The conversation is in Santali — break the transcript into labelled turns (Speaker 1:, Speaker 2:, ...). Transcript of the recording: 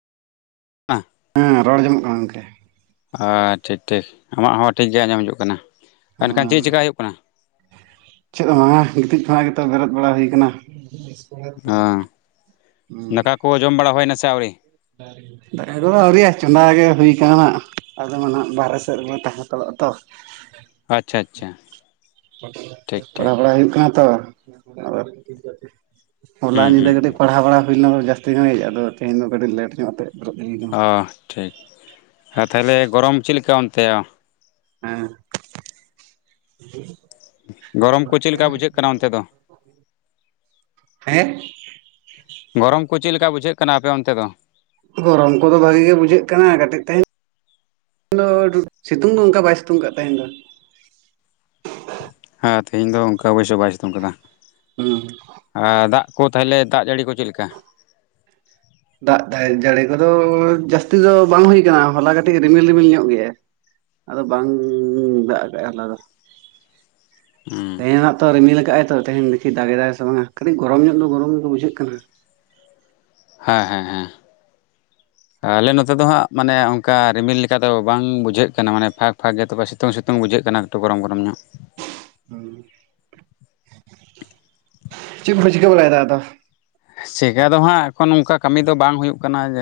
Speaker 1: ᱟᱸ
Speaker 2: ᱦᱮᱸ ᱨᱚᱲ ᱡᱚᱢᱚᱜ ᱠᱟᱱᱟ ᱜᱚᱝᱠᱮ,
Speaker 1: ᱟᱪᱷᱟ ᱴᱷᱤᱠ ᱴᱷᱤᱠ ᱟᱢᱟᱜ ᱦᱚᱸ ᱴᱷᱤᱠ ᱜᱮ ᱟᱸᱡᱚᱢ ᱦᱤᱡᱩᱜ ᱠᱟᱱᱟ ᱮᱱᱠᱷᱟᱱ ᱪᱮᱫ ᱪᱮᱠᱟ ᱦᱩᱭᱩᱜ ᱠᱟᱱᱟ?
Speaker 2: ᱪᱮᱫ ᱦᱚᱸ ᱵᱟᱝ-ᱟ ᱜᱤᱛᱤᱡ ᱵᱟᱲᱟ ᱨᱮᱛᱚ ᱵᱮᱨᱮᱫ ᱵᱟᱲᱟ ᱦᱩᱭ ᱠᱟᱱᱟ
Speaker 1: ᱚᱸ
Speaker 2: ᱦᱩᱸ
Speaker 1: ᱫᱟᱠᱟ ᱠᱚ ᱡᱚᱢ ᱵᱟᱲᱟ ᱦᱩᱭ ᱱᱟ ᱥᱮ ᱟᱹᱣᱨᱤ?
Speaker 2: [unintelligible] ᱫᱟᱠᱟ ᱠᱚᱫᱚ ᱟᱹᱣᱨᱤᱭᱟ ᱪᱚᱸᱫᱟ ᱜᱮ ᱦᱩᱭ ᱠᱟᱱᱟ ᱦᱟᱜ ᱟᱫᱚ ᱢᱟ ᱟᱜ ᱵᱟᱨᱦᱮ ᱥᱮᱫ ᱨᱮᱞᱮ ᱛᱟᱦᱮᱸ ᱛᱟᱦᱮ ᱦᱟᱛᱟᱲᱚᱜ-ᱟ ᱛᱚ
Speaker 1: ᱟᱪᱪᱷᱟ ᱟᱪᱪᱷᱟ, ᱴᱷᱤᱠ ᱴᱷᱤᱠ
Speaker 2: ᱯᱟᱲᱦᱟᱣ ᱵᱟᱲᱟ ᱦᱩᱭᱩᱜ ᱠᱟᱱᱟ ᱛᱚ, ᱦᱚᱞᱟ
Speaker 1: ᱦᱩᱸ
Speaker 2: ᱧᱤᱫᱟᱹ
Speaker 1: ᱦᱩᱸ ᱦᱩᱸ
Speaker 2: ᱠᱟᱹᱴᱤᱡ ᱯᱟᱲᱟᱣ ᱵᱟᱲᱟ ᱦᱩᱭ ᱞᱮᱱᱟ ᱫᱚ ᱡᱟᱹᱥᱛᱤ ᱜᱷᱟᱹᱲᱤᱡ ᱟᱫᱚ ᱛᱮᱦᱮᱧ ᱫᱚ ᱠᱟᱹᱴᱤᱡ ᱞᱮᱴ ᱧᱚᱜ ᱛᱮ ᱵᱮᱨᱮᱫ ᱦᱩᱭ ᱠᱟᱱᱟ
Speaker 1: ᱚ ᱴᱷᱤᱠ ᱟᱨ ᱛᱟᱦᱚᱞᱮ ᱜᱚᱨᱚᱢ ᱪᱮᱫ ᱞᱮᱠᱟ ᱚᱱᱛᱟ?
Speaker 2: ᱦᱮᱸ,
Speaker 1: ᱜᱚᱨᱚᱢ ᱠᱚ ᱪᱮᱫ ᱞᱮᱠᱟ ᱵᱩᱡᱷᱟᱹᱜ ᱠᱟᱱᱟ ᱚᱱᱛᱮ ᱫᱚ?
Speaker 2: ᱦᱮᱸ,
Speaker 1: ᱜᱚᱨᱚᱢ ᱠᱚ ᱪᱤᱜ ᱞᱮᱠᱟ ᱵᱩᱡᱷᱟᱹᱜ ᱠᱟᱱᱟ ᱟᱯᱮ ᱚᱱᱛᱮ ᱫᱚ?
Speaker 2: ᱜᱚᱨᱚᱢ ᱠᱚᱫᱚ ᱵᱷᱟᱜᱤ ᱜᱮ ᱵᱩᱡᱷᱟᱹᱜ ᱠᱟᱱᱟ ᱠᱟᱹᱴᱤᱡ ᱛᱮᱧ ᱫᱚ ᱥᱤᱛᱩᱝ ᱫᱚ ᱚᱱᱠᱟ ᱵᱟᱭ ᱥᱤᱛᱩᱝ ᱠᱟᱫ ᱛᱟᱦᱮᱸ ᱫᱚ
Speaker 1: ᱦᱮᱸ ᱛᱮᱦᱧ ᱫᱚ ᱚᱱᱠᱟ ᱚᱵᱚᱥᱭ ᱵᱟᱭ ᱥᱤᱛᱩᱝ ᱟᱠᱟᱫᱟ᱾
Speaker 2: [unintelligible]
Speaker 1: ᱟᱨ ᱫᱟᱜ ᱠᱚ ᱛᱟᱦᱚᱞᱮ ᱫᱟᱜ ᱡᱟᱹᱲᱤ ᱠᱚ ᱪᱮᱫ ᱞᱮᱠᱟ?
Speaker 2: ᱫᱟᱜ ᱫᱟᱭ ᱡᱟᱹᱲᱤ ᱠᱚᱫᱚ ᱡᱟᱹᱥᱛᱤ ᱫᱚ ᱵᱟᱝ ᱦᱩᱭ ᱟᱠᱟᱱᱟ ᱦᱚᱞᱟ ᱠᱟᱹᱴᱤᱡ ᱨᱤᱢᱤᱞ ᱨᱤᱢᱤᱞ ᱧᱚᱜ ᱜᱮᱭᱟ ᱟᱫᱚ ᱵᱟᱝ ᱫᱟᱜ ᱟᱠᱟᱫᱼᱟᱭ ᱦᱚᱞᱟ ᱫᱚ,
Speaker 1: ᱦᱩᱸ,
Speaker 2: ᱛᱮᱦᱮᱧ ᱱᱟᱜ ᱛᱚ ᱨᱢᱤᱞ ᱠᱟᱜᱟᱭ ᱛᱚ ᱛᱮᱦᱮᱧ ᱫᱮᱠᱷᱤ ᱫᱟᱜᱮᱫ ᱫᱟᱭ ᱥᱮ ᱵᱟᱝᱟ ᱠᱟᱹᱴᱤᱡ ᱜᱚᱨᱚᱢ ᱧᱚᱜ ᱫᱚ ᱜᱚᱨᱚᱢ ᱜᱮ ᱵᱩᱡᱷᱟᱹᱜ ᱠᱟᱱᱟ᱾
Speaker 1: ᱦᱮᱸ ᱦᱮᱸ ᱦᱮᱸ᱾ ᱟᱞᱮ ᱱᱚᱛᱮ ᱫᱚ ᱦᱟᱸᱜ ᱢᱟᱱᱮ ᱚᱱᱠᱟ ᱨᱤᱢᱤᱞ ᱞᱮᱠᱟ ᱫᱚ ᱵᱟᱝ ᱵᱩᱡᱷᱟᱹᱜ ᱠᱟᱱᱟ, ᱢᱟᱱᱮ ᱯᱷᱟᱸᱠ ᱯᱷᱟᱸᱠ ᱜᱮ ᱛᱚᱵᱮ ᱥᱤᱛᱳᱝ ᱥᱤᱛᱳᱝ ᱵᱩᱡᱷᱟᱹᱜ ᱠᱟᱱᱟ᱾ ᱛᱚ ᱜᱚᱨᱚᱢ ᱜᱚᱨᱚᱢ ᱧᱚᱜ
Speaker 2: ᱦᱮᱸ [inaudible] ᱪᱮᱫ ᱠᱚᱯᱮ ᱪᱮᱠᱟ ᱵᱟᱲᱟᱭᱮᱫᱟ ᱟᱫᱚ
Speaker 1: ᱥᱮᱜᱟ ᱫᱚ ᱦᱟᱸᱜ ᱟᱠᱚ ᱱᱚᱝᱠᱟ ᱠᱟᱹᱢᱤ ᱫᱚ ᱵᱟᱝ ᱦᱩᱭᱩᱜ ᱠᱟᱱᱟ ᱡᱮ